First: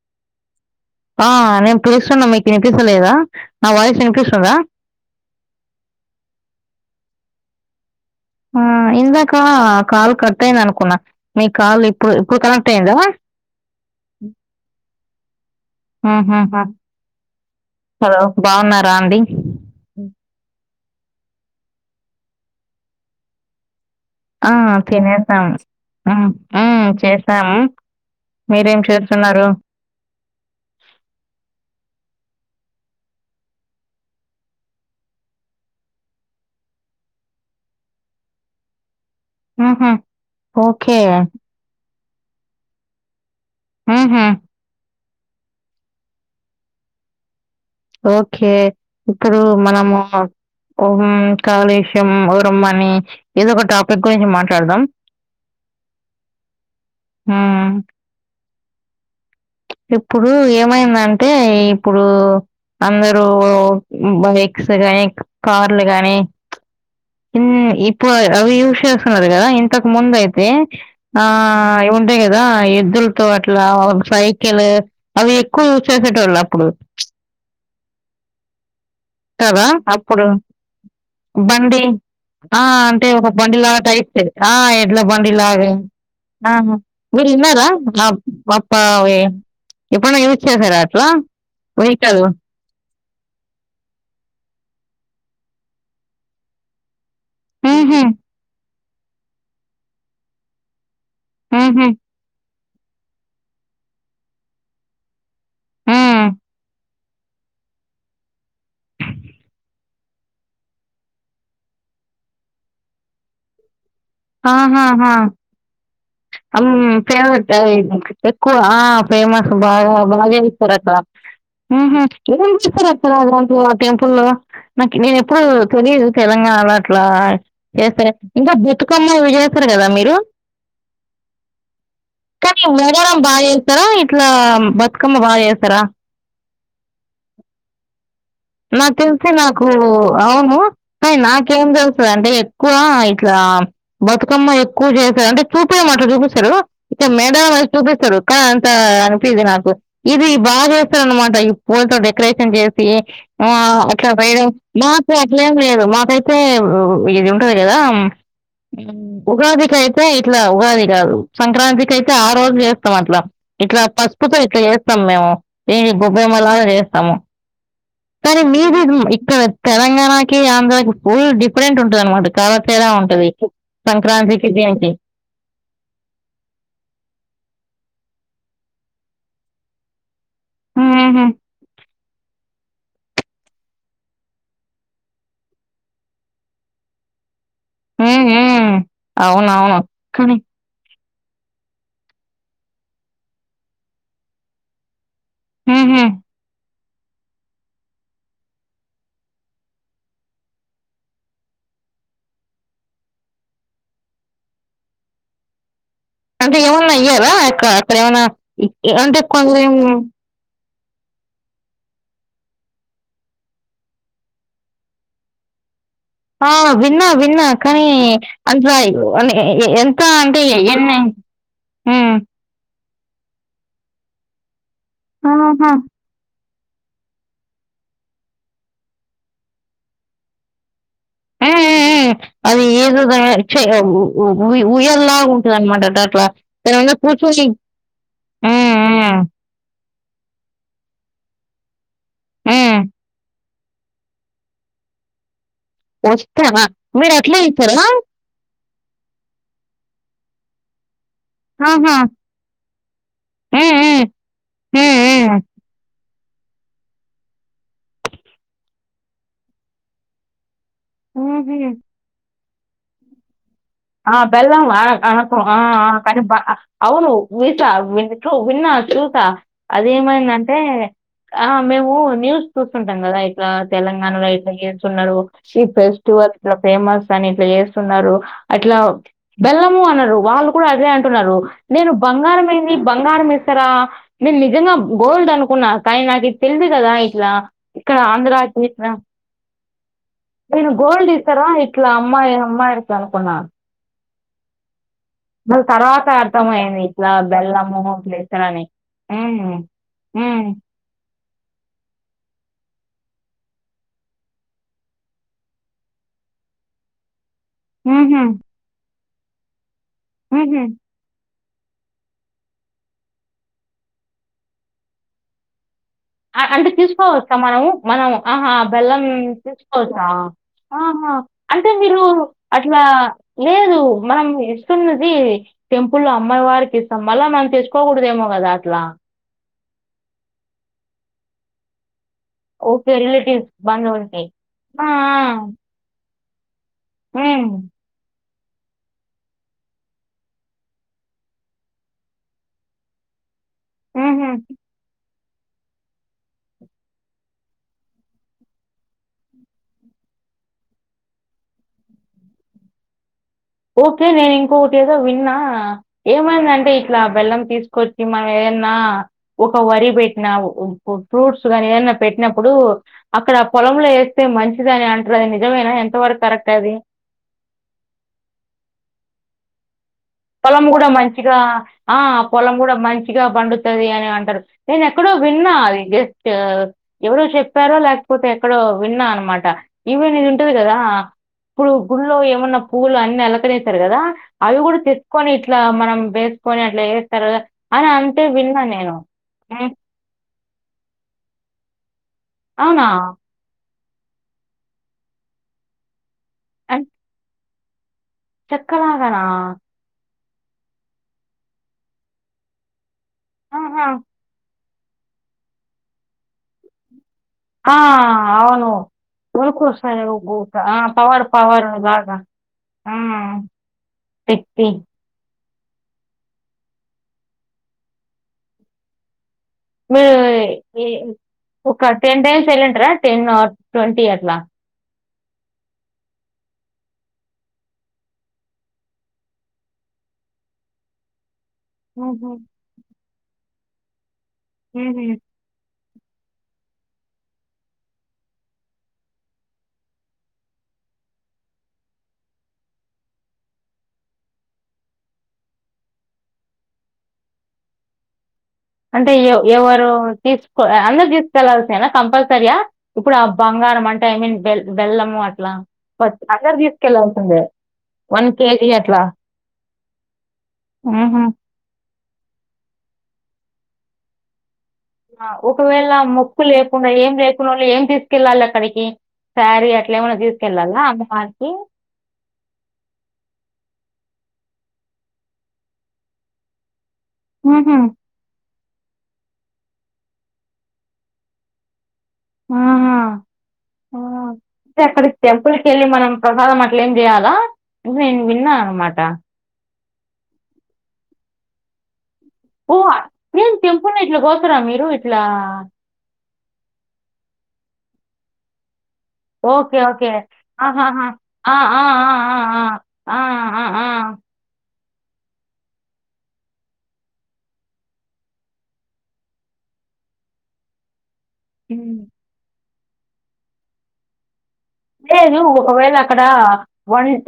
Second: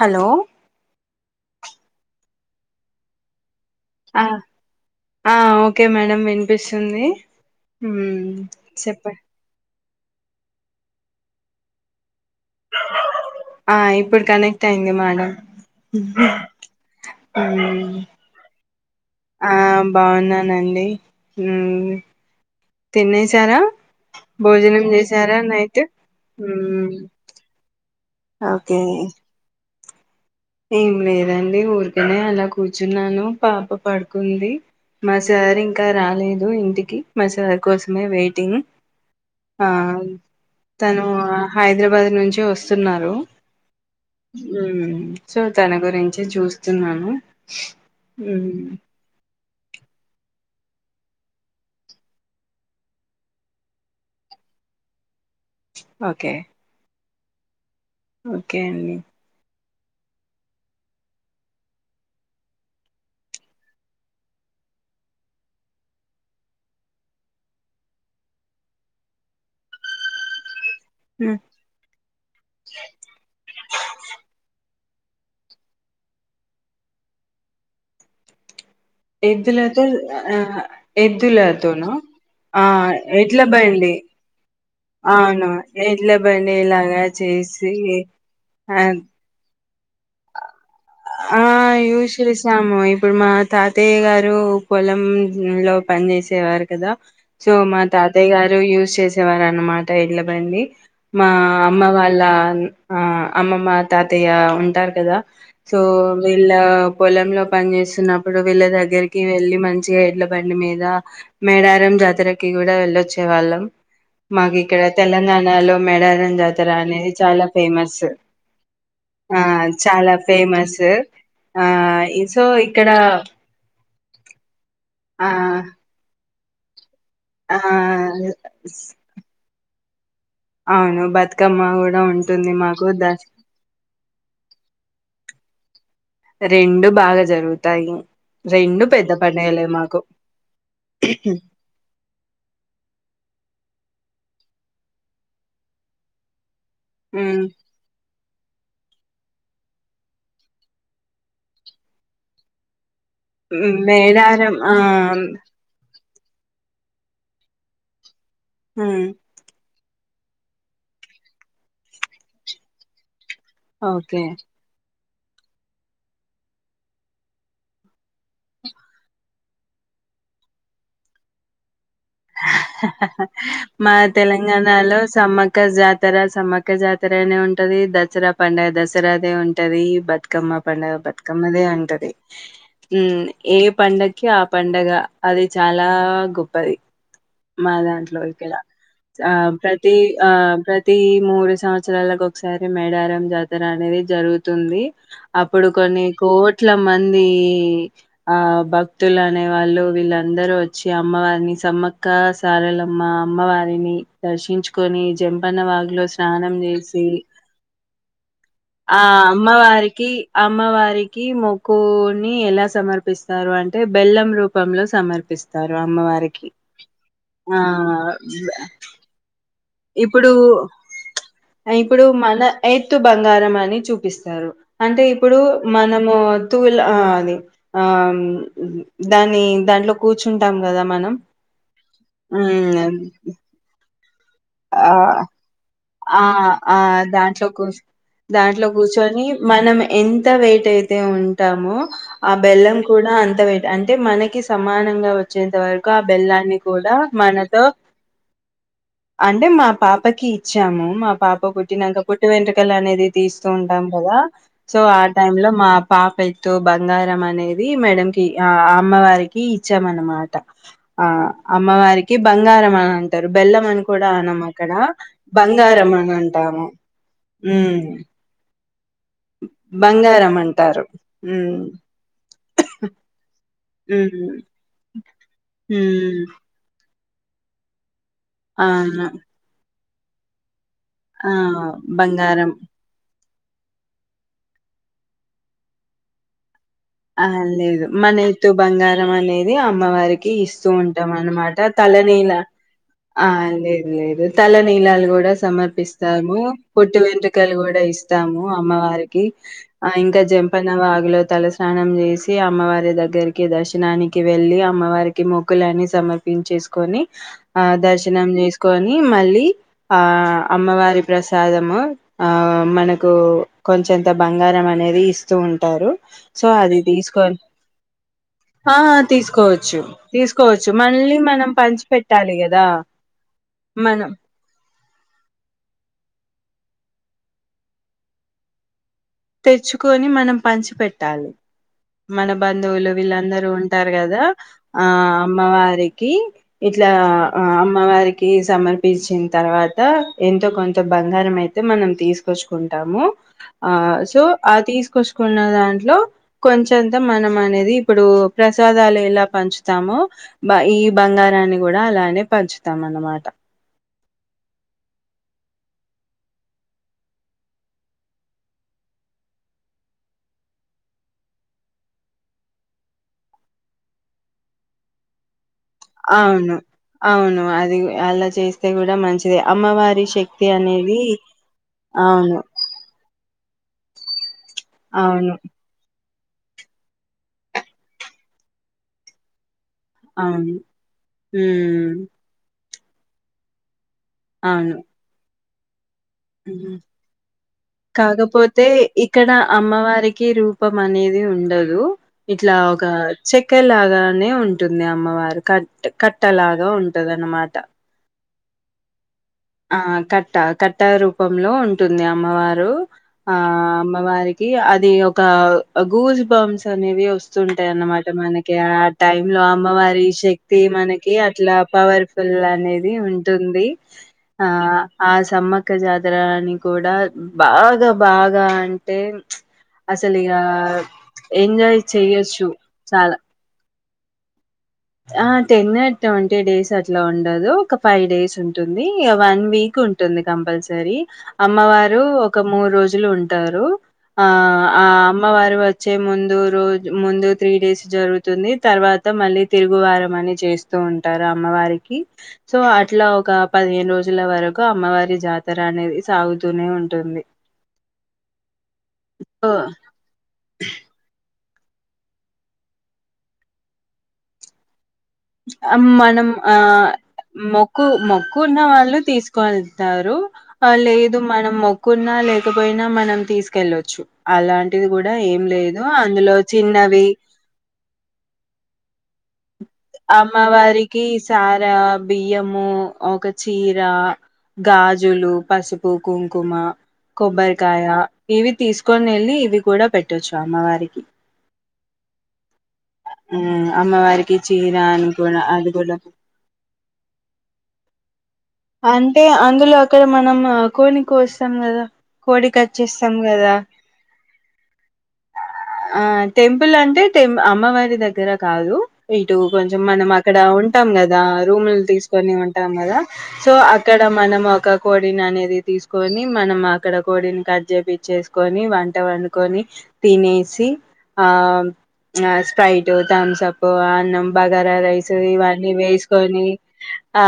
Hello ఆ నేను పిలుస్తున్నా మీకు వినిపిస్తా లేదా ఆ ఆ ఓకే మేడం వినిపిస్తుంది మ్మ్ ఆ చెప్పండి ఇందాకా కాల్ కట్ట అయింది అనుకున్నా మీ కాల్ ఇప్పుడు ఇప్పుడు కనెక్ట్ అయిందా ఆ ఇప్పుడు కనెక్ట్ అయింది మేడం ఆహ మ్మ్ హా హలో బాగున్నారా అండి ఆ బాన్నానండి తిన్నే చారా ఆ తినేసాం హ్మ్ మ్మ్ చేస్తాం మీరేం ఓకే చేస్తున్నారు ఏం లేదండి ఊరికనే అలా కూర్చున్నాను పాప పడుకుంది మా సార్ ఇంకా రాలేదు ఇంటికి మా సార్ కోసమే వెయిటింగ్ ఆ ఉహు, ఓకే తను హైదరాబాద్ నుంచి వస్తున్నారు ఉహు, హ్మ్ సో తన గురించి చూస్తున్నాను ఓకే మ్మ్ ఇకృ మనము హ్మ్ కాలుష్యం రమ్మని ఏదో ఒక టాపిక్ గురించి మాట్లాడదాం ఓకే హ్మ్ ఒకే అండి ఇప్పుడు ఏమైందంటే ఇప్పుడు అందరూ బైక్స్ గా కార్లు గాని ఇప్పుడు అవి యూస్ చేస్తున్నారు కదా ఇంతకు ముందు అయితే ఆ మ్మ్ ఉంటాయి కదా ఎద్దులతో అట్లా సై అవి ఎక్కువ చేసేటోళ్లు అప్పుడు కదా ఎద్దులతో అప్పుడు ఆ బండి ఎద్దులతోనా ఆ అంటే ఒక బండి లాగ టైప్ ఇది ఎడ్ల అవును బండిలాగ ఎడ్ల ఆ బండి లాగా మీరు ఇన్నారా చేసి అప్పా ఆ అవి ఎప్పుడన్నా యుజ్ చేసారా ఆ యూజ్ చేసాము ఇప్పుడు మా తాతయ్య గారు పొలం లో పని చేసేవారు కదా సో మా మ్మ్హ్మ్. తాతయ్య గారు యూస్ చేసేవార అనమాట ఎడ్లబండి మా అమ్మ మ్మ్హ్మ్. వాళ్ళ ఆ అమ్మమ్మ తాతయ్య ఉంటారు కదా సో హ్మ్. వీళ్ళ పొలంలో పని చేస్తున్నప్పుడు వీళ్ళ దగ్గరికి వెళ్ళి మంచిగా ఎడ్ల బండి మీద మేడారం జాతరకి కూడా వెళ్ళొచ్చే వాళ్ళం మాకి ఇక్కడ ఆహాహా! తెలంగాణలో మేడ హ్మ్ ఫేవరెట్ ఎక్కువ ఆ ఫేమస్ బాగా చాలా ఫేమస్ బా ఆ హ్మ్ హు ఇ సో ఇక్కడ టెంపుల్లో నాకి నేను ఆ ఎప్పుడు తెలీదు తెలంగాణ ట్లా ఆ చేస్తే ఇంకా బతుకమ్మ ఇ చేస్తారు కదా మీ హ అవును బతుకమ్మ కూడా ఉంటుంది కానీ మాకు ఉగాది ద రోజ్ బాగా చేస్తారా ఇట్లా బతుకమ్మ బాగా చేస్తారు ర రెండు బాగా జరుగుతాయి రెండు నాకు పెద్ద తెలూసు పండుగలే నాకు మాకు అవును కానీ నాకేం తెలుస్తుంద అంటే ఎక్కువ ఇట్లా బతుకమ్మ ఎక్కువ చేశారు అంటే చూపే మాట చూపిస్తారు ఇతే ఉమ్, మేడడం ఆది చూపిస్తారు అంత అనిపిది నాకు ఇది బాగా అయిపోయింది అన్న మాట ఈ పూలతో డెకరేషన్ చేసి ఆ ఉమ్, అట్లా ఫైరు మేడారం ఆ మాకు అట్లేం లేదు మాకైతే మే ఇది ఉంటది కదా ఉమ్, ఉగాది కి అయితే అయితే ఇట్లా ఉగాది కాదు సంక్రాంతికి అయితే ఆ రోజు చేస్తాం అట్లా ఇట్లా ఓకే పసుపుతో ఎట్లా చే స్తాం మేము ఏవీ గొబ్బేమలాగా చేస్తాము సరే మీది ఇక్కడ తెలంగాణకి ఆంధ్రాకి ఫుల్ డిఫరెంట్ ఉంట్ మా సంక్రాంతికి దీనికి తెలంగాణలో సమ్మక్క జాతర సమ్మక్క జాతర అనే ఉంటది ద దసరా పండుగ దసరాదే ఉంటది బత్ తుకమ్మ పండుగ మ్మ్హ్మ్. బతుకమ్మదే ఉంటది ఉమ్ ఏ పండగకి ఆ పండగ అది చాలా గొప్పది మా దాంట్లో ఇక్కడ మ్మ్హ్మ్. ఆ అవునవును ప్రతి ఆ కానీ ప్రతి ప్రతి మూడు సంవత్సరాలకు ఒకసారి మేడారం జాతర అనేది జరుగుతుంది అప్పుడు కొన్ని మ్మ్హ్మ్. కోట్ ఇట్ల మంది ఆ భక్తులు అనే వాళ్ళు వీళ్ళందరూ వచ్చి అమ్మవారిని సమక్ క్క సారలమ్మ అమ్మవారిని దర్శించుకొని జంపన్న వాగులో స్నానం అంటే ఏమున్నా చేసి ఈయ్యారా అక్క అక్కడ ఏమన్నా ఆ అంటే కొని అమ్మవారికి అమ్మవారికి మొక్కుని ఎలా సమర్పిస్తారు అంటే బెల్లం రూపంలో సమర్పిస్తారు అమ్మ వారికి న్నా కానీ అంత అ ఎంత ఇప్పుడు అంటే ఎన్ని తు బంగారం అని చూపిస్తారు అంటే ఇప్పుడు ఆహా. మనము తుల అది ఆ దాన్ని దాంట్లో కూర్చుంటాం కదా మనం ఆ అది ఉమ్ ఏదో [unintelligible] ఉ ఆ ఉయల్లాగా ఉంటది అన్నమాట ఆ ఆ దాంట్లో కూర్చ దాంట్లో మ్మ్, మ్మ్, కూర్చొని మనం ఎంత వెయిట్ అయితే ఉంటామో ఆ బెల్లం మ్మ్. కూడా అంత వైట్ అంటే మనకి సమానంగా వచ్చు వచ్చేంత వరకు ఆ బెల్లాన్ని వస్తావా కూడా మీరు ఎట్లా మనతో ఇచ్చారు అంటే మా పాపకి ఇచ్చాము మా పాప ఆహా పుట్టినాక పుట్టి వెంట్రకలు అనేది తీస్తూ ఉంటాం ఉమ్, కదా సో ఉమ్, ఆ టైమ్ ఉమ్, ఉమ్. లో మా పాప అయితే తో బంగారం అనేది మేడకి ఆ అమ్మవారికి ఇచ్చామన్నమాట ఆ అమ్మ ఉహుం. వారికి బంగారం ఆ అంటారు బెల్లం అని కూడా ఆ! అనం బెల్లం అక్కడ అన ఆ అనకు బంగారం అని కానీ బా అ అంటాము అవును ఉమ్ [inaudible] నా చూసా అది బంగారం ఏమైందంటే అంటారు ఆ ఉమ్ మేము న్యూస్ చూస్తుంటాం కదా ఇట్లా తెలంగాణలో ఉమ్ ఎట్లా చేస్తున్నారు ఈ ఉమ్ ఫెస్టివల్ ఇ ఫేమ మ అని ఇట్లా చేస్తున్నారు అట్లా అవును బెల్లం అనరు వాళ్ళ కూడా అదే ఆ అంటున్నారు నేను బంగారం ఏంది బంగారం నేను నిజంగా గోల్డ్ అనుకున్నా కానీ నాకు తేలి ఆ లేదు మన ఎత్తు ఇట్లా బంగారం అనేది అమ్మవారికి ఇస్తూ నేను గోల్డ్ ఉంటాం ఇస్తారా? అనమాట ఇట్లా తలనీల అమ్మాయి అమ్మాయిలకి ఆ అనుకున్నా. లేదు లేదు తలనీలా కూడా మళ్ళీ తర్వాత సమర్పిస్తాము అర్థమయింది పుట్టి ఇట్లా వెంట్రకలు బెల్లము కూడా ఇస్తాము ఇట్లేస్తారని. అమ్మవారికి హ్మ్. ఆ ఇంకా హ్మ్. జంపన వాగులో చాల [inaudible] స్నానం చేసి అమ్మవారి దగ్గరికి దర్శనానికి వెళ్ళి అమ్మవారికి మొక్కులని సమర్పించేసుకొని ఆ హుహు. దర్శనం చేసుకొని ని మళ్ళి ఆ హుహు. అమ్మవారి ప్రెస్ ప్రసాదము ఆ మనకు కొంచంత బంగారం అనేది ఇస్తూ ఉంటారు సో అంటే అది తీసుకొని తీసుకోవచ్చా మనము మనం ఆహా ఆ బెల్లం తీసుకోవచ్చు తీసుకోవచ్చా తీసుకోవచ్చు ఆహా మళ్ళీ మనం అంటే పంచి మీరు పెట్టాలి కదా అట్లా లేదు మనం ఇస్తున్నది టెంపుల్ లో అమ్మ వారికి ఇస్తాం మళ్ళా మనం తెచ్చుకోకూడదేమో కదా అట్లా తెచ్చుకొని మనం పంచి పెెట్టాలి మన బంధువులు ఓకే. వీళ్ళందరూ రిలేటివ్స్, ఉంటారు కదా బంధువులకి. ఆ అమ్మవారికి ఇట్లా ఆ హ్మ్. అమ్మవారికి ఇ సమర్పించిన తర్వాత ఎంతో కొంత బంగారం అయితే మనం తీసుకొచ్చుకుంటాము ఆ తూ హుహు. ఆ తీస్కొచ్ కున్న దాంట్లో కొంచంత మనం అనేది ఇప్పుడు ప్రసాదాలు ఎలా పంచుతామో ఈ బంగారాన్ని కూడా అలానే పంచుతాం అనమాట ఓకే నేను ఇంకొకటి ఏదో విన్నా ఏమైందంటే ఇట్లా బెల్లం తీసుకొచ్చి మనం ఏదన్నా ఒక వరి పెట్టినా ఒ ఆఫ్రూట్స్ కాని ఏదన్నా పెట్టినప్పుడు అక్కడ పొలంలో వేస్తే మంచిది అని అంటురు అవును అవును అది అలా చేస్తే కూడా మంచిది అమ్మవారి శక్తి పొలం కూడా అనేది మంచిగా ఆ అవును. పొలం కూడా మంచిగా బండుత్ పది అని అంటారు నేను ఎక్కడో అవును. విన్నా అది లేక్ ఎవరు చెప్పారో లేకపోతే ఎక్కడో విన్నా అనమాట ఇవ నీది ఉంటది అవును. కదా ఆప్పుడు హ్మ్. గుళ్ళో ఏమన్నా పువ్వులు అన్నిీ అలకరిస్తారు కదా అవి అవును. కూడా తెస్ ఇట్లా మనం వేసుకొని అట్లా వేస్తారు కదా అని అంటే విన్నా కాకపోతే నేను ఇక్కడ ఉమ్, అమ్మవారికి రూపం అనేది ఉండదు హలో ఇట్లా ఒక అవునా చెక్కెలాగా గా నే ఉంటుంది అమ్మవారు కట్ కట్టలాగా ఉంటదన మాట చక్కలా నాహా ఆ కట్ట కట్ట రూపంలో ఉంటుంది అమ్మవారు ఆ ఆహా. అమ్మవారికి అద్ ఇది ఒక గూస్ బాంస్ అనేవి వస్త వస్తుంటాయి ఆ, అన్నమాట మనకి అవును ఆ టైమ్ లో ఉనుకు అమ్మవారి వస్తాయి శక్తి మనకి పవర్ అట్లా పవర్ లాగా పవర్ఫుల్ ఆ, అనేది ఉంటుంది ఆ శక్తి ఆస్ సమ్మక్క జాతరని కూడా బాగా బాగా అంటే అసలు ఇగ మీరు ఎంజాయ్ ఒక టెన్ చెయ్యొచ్చు టైమ్స్ వెళ్ళంటార చాలా. టెన్వ ట్వంటీ అట్లా ఆ టెన్ ట్వంటీ డేస్ అట్లా ఉండదు ఒక ఫైవ్ డేస్ ఉంటుంది వన్ వీక్ ఉంటుంది కంపల్సరీ అమ్మవారు ఉహు ఒక మూడు రోజులు ఉంట అంటారు ఆ ఆ ఉహు అమ్మ వారు వచ్చ వచ్చే ముందు రోజు ముందు త్రీ డేస్ జరుగుతుంది తర్వాత మళ్ళీ తిరుగువారం అని చేస్తూ ఉంటారు అమ్మవారికి సో అట్లా ఒక పదిహేను రోజుల వరకు అమ్మవారి జాతర అనేది సాగుతూనే ఉంటుంది అంటే సో ఎవరు తీసుకో అందరు తీసు కెల్లాల్సిందెనా కంపల్సరియా ఇప్పుడు ఆ బంగారం అంటే ఐ మీన్ వెల్ మనం ఆ తీసుకెళ్లాల్సిందే మొక్కు వన్ మొక్కు ఉన్న కేజీ వాళ్ళు అట్లా తీసుకుళ్తారు లేదు ఉహు మనం మొకు న్నా లేకపోయినా మనం తీసుకెళ్లొచ్చు అలాంటి ఒకవేళ మొక్కు లేకుండా చిన్నవి ఏం లేకుండా వాళ్ళు ఏం తీసుకెళ్ళాలి అక్కడికి శారీ అట్లా ఏమైనా తీసుకెళ్ళాలా అమ్మవారికి అమ్మవారికి సారా బియ్యము ఒక చీర గాజులు పసుపు కుంకుమ ఉహు కొబ్బరికాయా ఇవి - - తీసుకొని వెళ్ళి ఇవి కూడా పెట్టొచ్చు అమ్మవారికి ఆహా అమ్మ ఆ, వారికి అంటే అక్కడి టెంపుల్ కి వెళ్ళి మనం ప్రసాదం అట్లే ఏం చేయాలా ఇది నేను విన్నా అనమాట అంటే అందులో అంటె మనం కోడిని కోస్తాం కదా కోడి కట్ ఓ చేస్తాం ఏం కదా టెంపుల్ ఇట్లా పోతారా మీరు ఇట్లా ఆ టెంపుల్ అంటే టెంపు అమ్మవారి దగ్గర కాదు ఇటు ఓకే కొంచెం ఓకే మనం అక్కడ ఉంటాం ఆహాహా కదా ఆ, ఆ, రూమ్లు ఆ, తీసుకొని ఆ, ఉంటాం కదా ఆ, ఆ, సో ఆ, ఆ. అక్కడ మనం ఒక కోడిని అనేది తీసుకొని మనం అక్కడ కోడిని కట్ చేపిచ్చేసుకొని వంట వండుకొని తినేసి ఆ ఉమ్. స్ర్పైటు తంసపు అన్నం బగారా రైసు లేదు ఇవన్నీ ఒకవేళ వేసుకొని ఆ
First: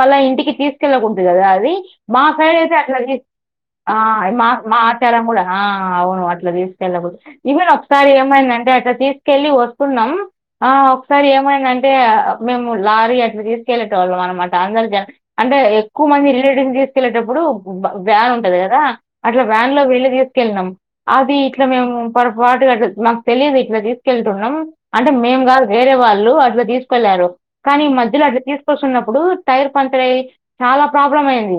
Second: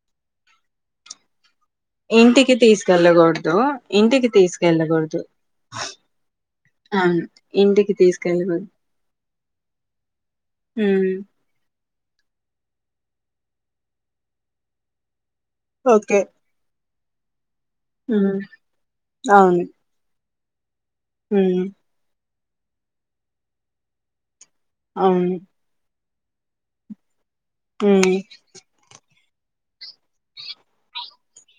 మల్ళ ఇంటికి తీసుకెలకొదడు కదా అది మా ఇంటికి సైడ్ అయితే అట్లా తీసుకెళ్ళకూడదు ఆ ఇంటికి మా మా తీసుకెళ్ళకూడదు ఆచారం కూడా ఆ అవును అట్లా తీసుకెళ్ళ అవును ఈవెన్ ఇంటికి ఒకసారి తీసుకెళ్ళకూడదు ఏమైందంటే అట్లా తీసుకెళ్ళి వస్తున్నాం ఆ ఉమ్ సార్ ఏమైందంటే మేము లారీ ఎ తీసుకెల్లోటోళ్ళం అనమాట అందరిజ అంటే ఎక్కువ ఓకే మంది రిలేటువ్ ని కిలటప్పుడు వ వ్యాన్ ఉమ్ ఉంటది కదా అట్లా అవును వ్యాన్ లో వెళ్లిి తీసుకెళ్లి కెల్నం అది ఉమ్ ఇట్లా మేము పొరపాటుగా అట్ల మాకు తెలిదు ఇట్లా తీసుకెళ్తున్నం అంటే అవును మేం కాదు రే వాళ్ళు అట్లా తీసుకెళ్లారు కానీ ఈ ఉమ్ మధ్యలో అట్లా తీసుకొస్తున్నప్పుడు టైర్ పంచర్ అయ్యి చాలా ప్రాబ్లం అయింది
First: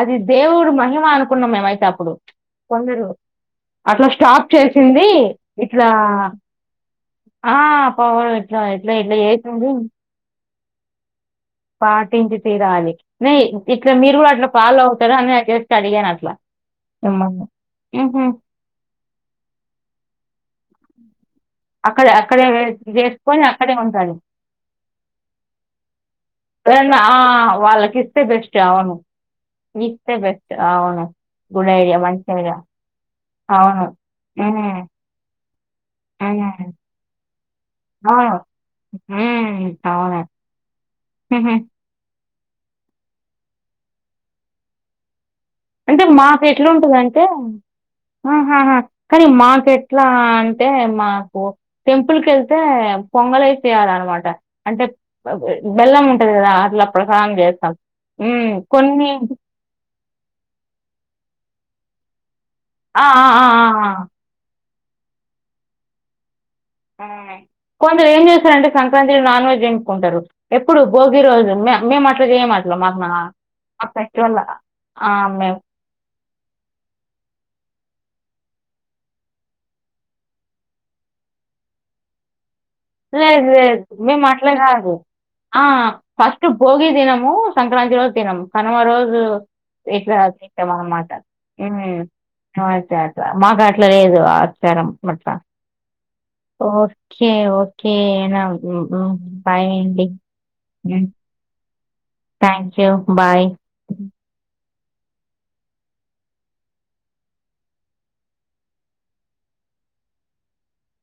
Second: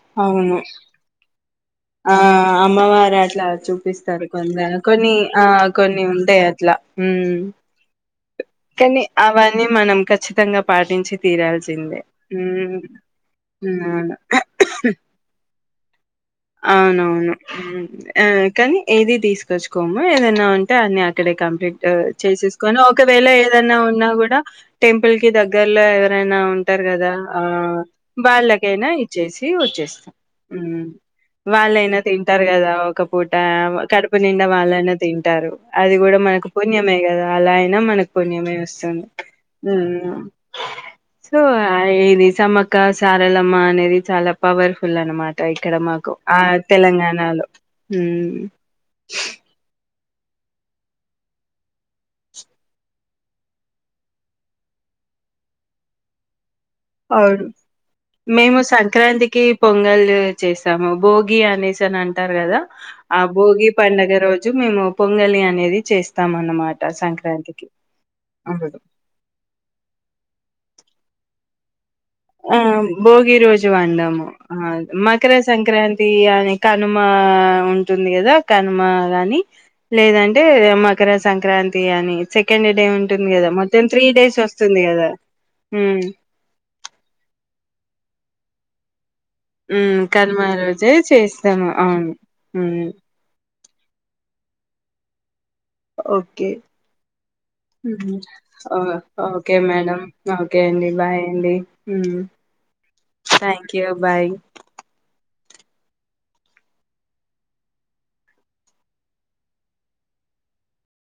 అది అవును దేవుడు మహిమ అనుకున్నాం మేమైతే అప్పుడు ఆ కొందరు అమ్మవారు అట్లా అట్లా చూపిస్తారు స్టాప్ కొందరు చేసింది కొన్ని ఆ ఇట్లా కొన్ని ఉంటాయి అట్లా ఉమ్ ఆ పవ కానీ అవన్నీ మనం ఖచ్చితంగా పాటించి తీరాల్సిందే పాటించి ఉమ్ తీరాలి న ఇట్లా మీరు కూడా అవును అట్లా ఫాలో అవుతారు అని నేను జస్ట్ అడిగాను అట్లా అవునవును మిమ్మల్ని మ్హూ. ఆ కానీ ఏది తీసుకొచ్చుకోము ఏదైనా ఉంటే అని ఇక్కడ కంప్లీట్ అక్కడ అక్కడే చేసేసుకొని ఒకవేళ చేసుకొని అక్కడే ఏదైనా ఉన్నా ఉంటారు కూడా టెంపుల్ కి దగ్గర్లో ఎవరైనా ఉంటారు ఎవరన్నా కదా ఆ వాళ్ళకి ఇస్తే బెస్ట్ వాళ్ళకైనా అవును చేసి వచ్చేస్తాం. ఇస్తే బెస్ట్ అవును గుడ్ ఐడియా వాళ్ళైనా మంచి తింటారు ఐడియా కదా ఒక పూట అవును కడుపు నిండా మ్మ్, వాళ్ళైనా తింటారు అది కూడా మనకు మ్మ్, పుణ్యమే కదా పలాన్ మనకు అవును పుణ్యమె వస్తుంది మ్మ్, అవును సో అయి సమక సారలమ్మ అనేది చాలా పవర్ఫుల్ అనమాట ఇక్కడ అంటే ఆ మాకు ఎట్లుంటదంటే తెలంగాణలో ఉమ్ ఆహహా కానీ మాక ఎట్లా అంటే మాకు టెంపుల్ కెళ్తే పొంగలే చేయాలనమాట అంటే బెల్లం ఉంటది కదా అట్లా ప్రసాదం అవును చేస్తాం ఉమ్, మేము కొన్ని సంక్రాంతికి పొంగల్ చేస్తాము భోగి అనేసి అని అంటారు కదా ఆ భోగి పండుగ రోజు మేము పొంగలి అనేది చేస్తాము కొందరు ఏం చేస్తారంటే సంక్రాంతికి నాన్ వెజ్ ఎంచుకుంటరు ఎప్పుడు భోగి రోజు మ మేమట్ ఆ భోగి రోజు వండాం ఆ మకర మేము సంక్రాంతి అని కనుమ ఉంటుంది కదా కనుమ గాని లేదంటే మకర సంక్రాంతి అని సెకండ్ డే ఉంటుంది లేదు కదా లేదు మొత్తం త్రీ మేం డేస్ అట్లా వస్తుంది కాదు కదా ఆ ఉమ్ ఫస్ట్ భోగి దినమ్ ము సంక్రాంతి రోజు దినం కనమ రోజు హుమ్మ్ ఇట్లా చేస్తాం కనుమరోజే అన్నమాట చేస్తాము హ్మ్. అవును అట్లా అట్లా మాకు లేదు ఆచారం అట్లా ఓకే ఓకే ఓకే నా ఓకే బాయ్ మేడం అండి ఓకే అండి బాయ్ అండి హ్మ్మ్ thank you bye thank you bye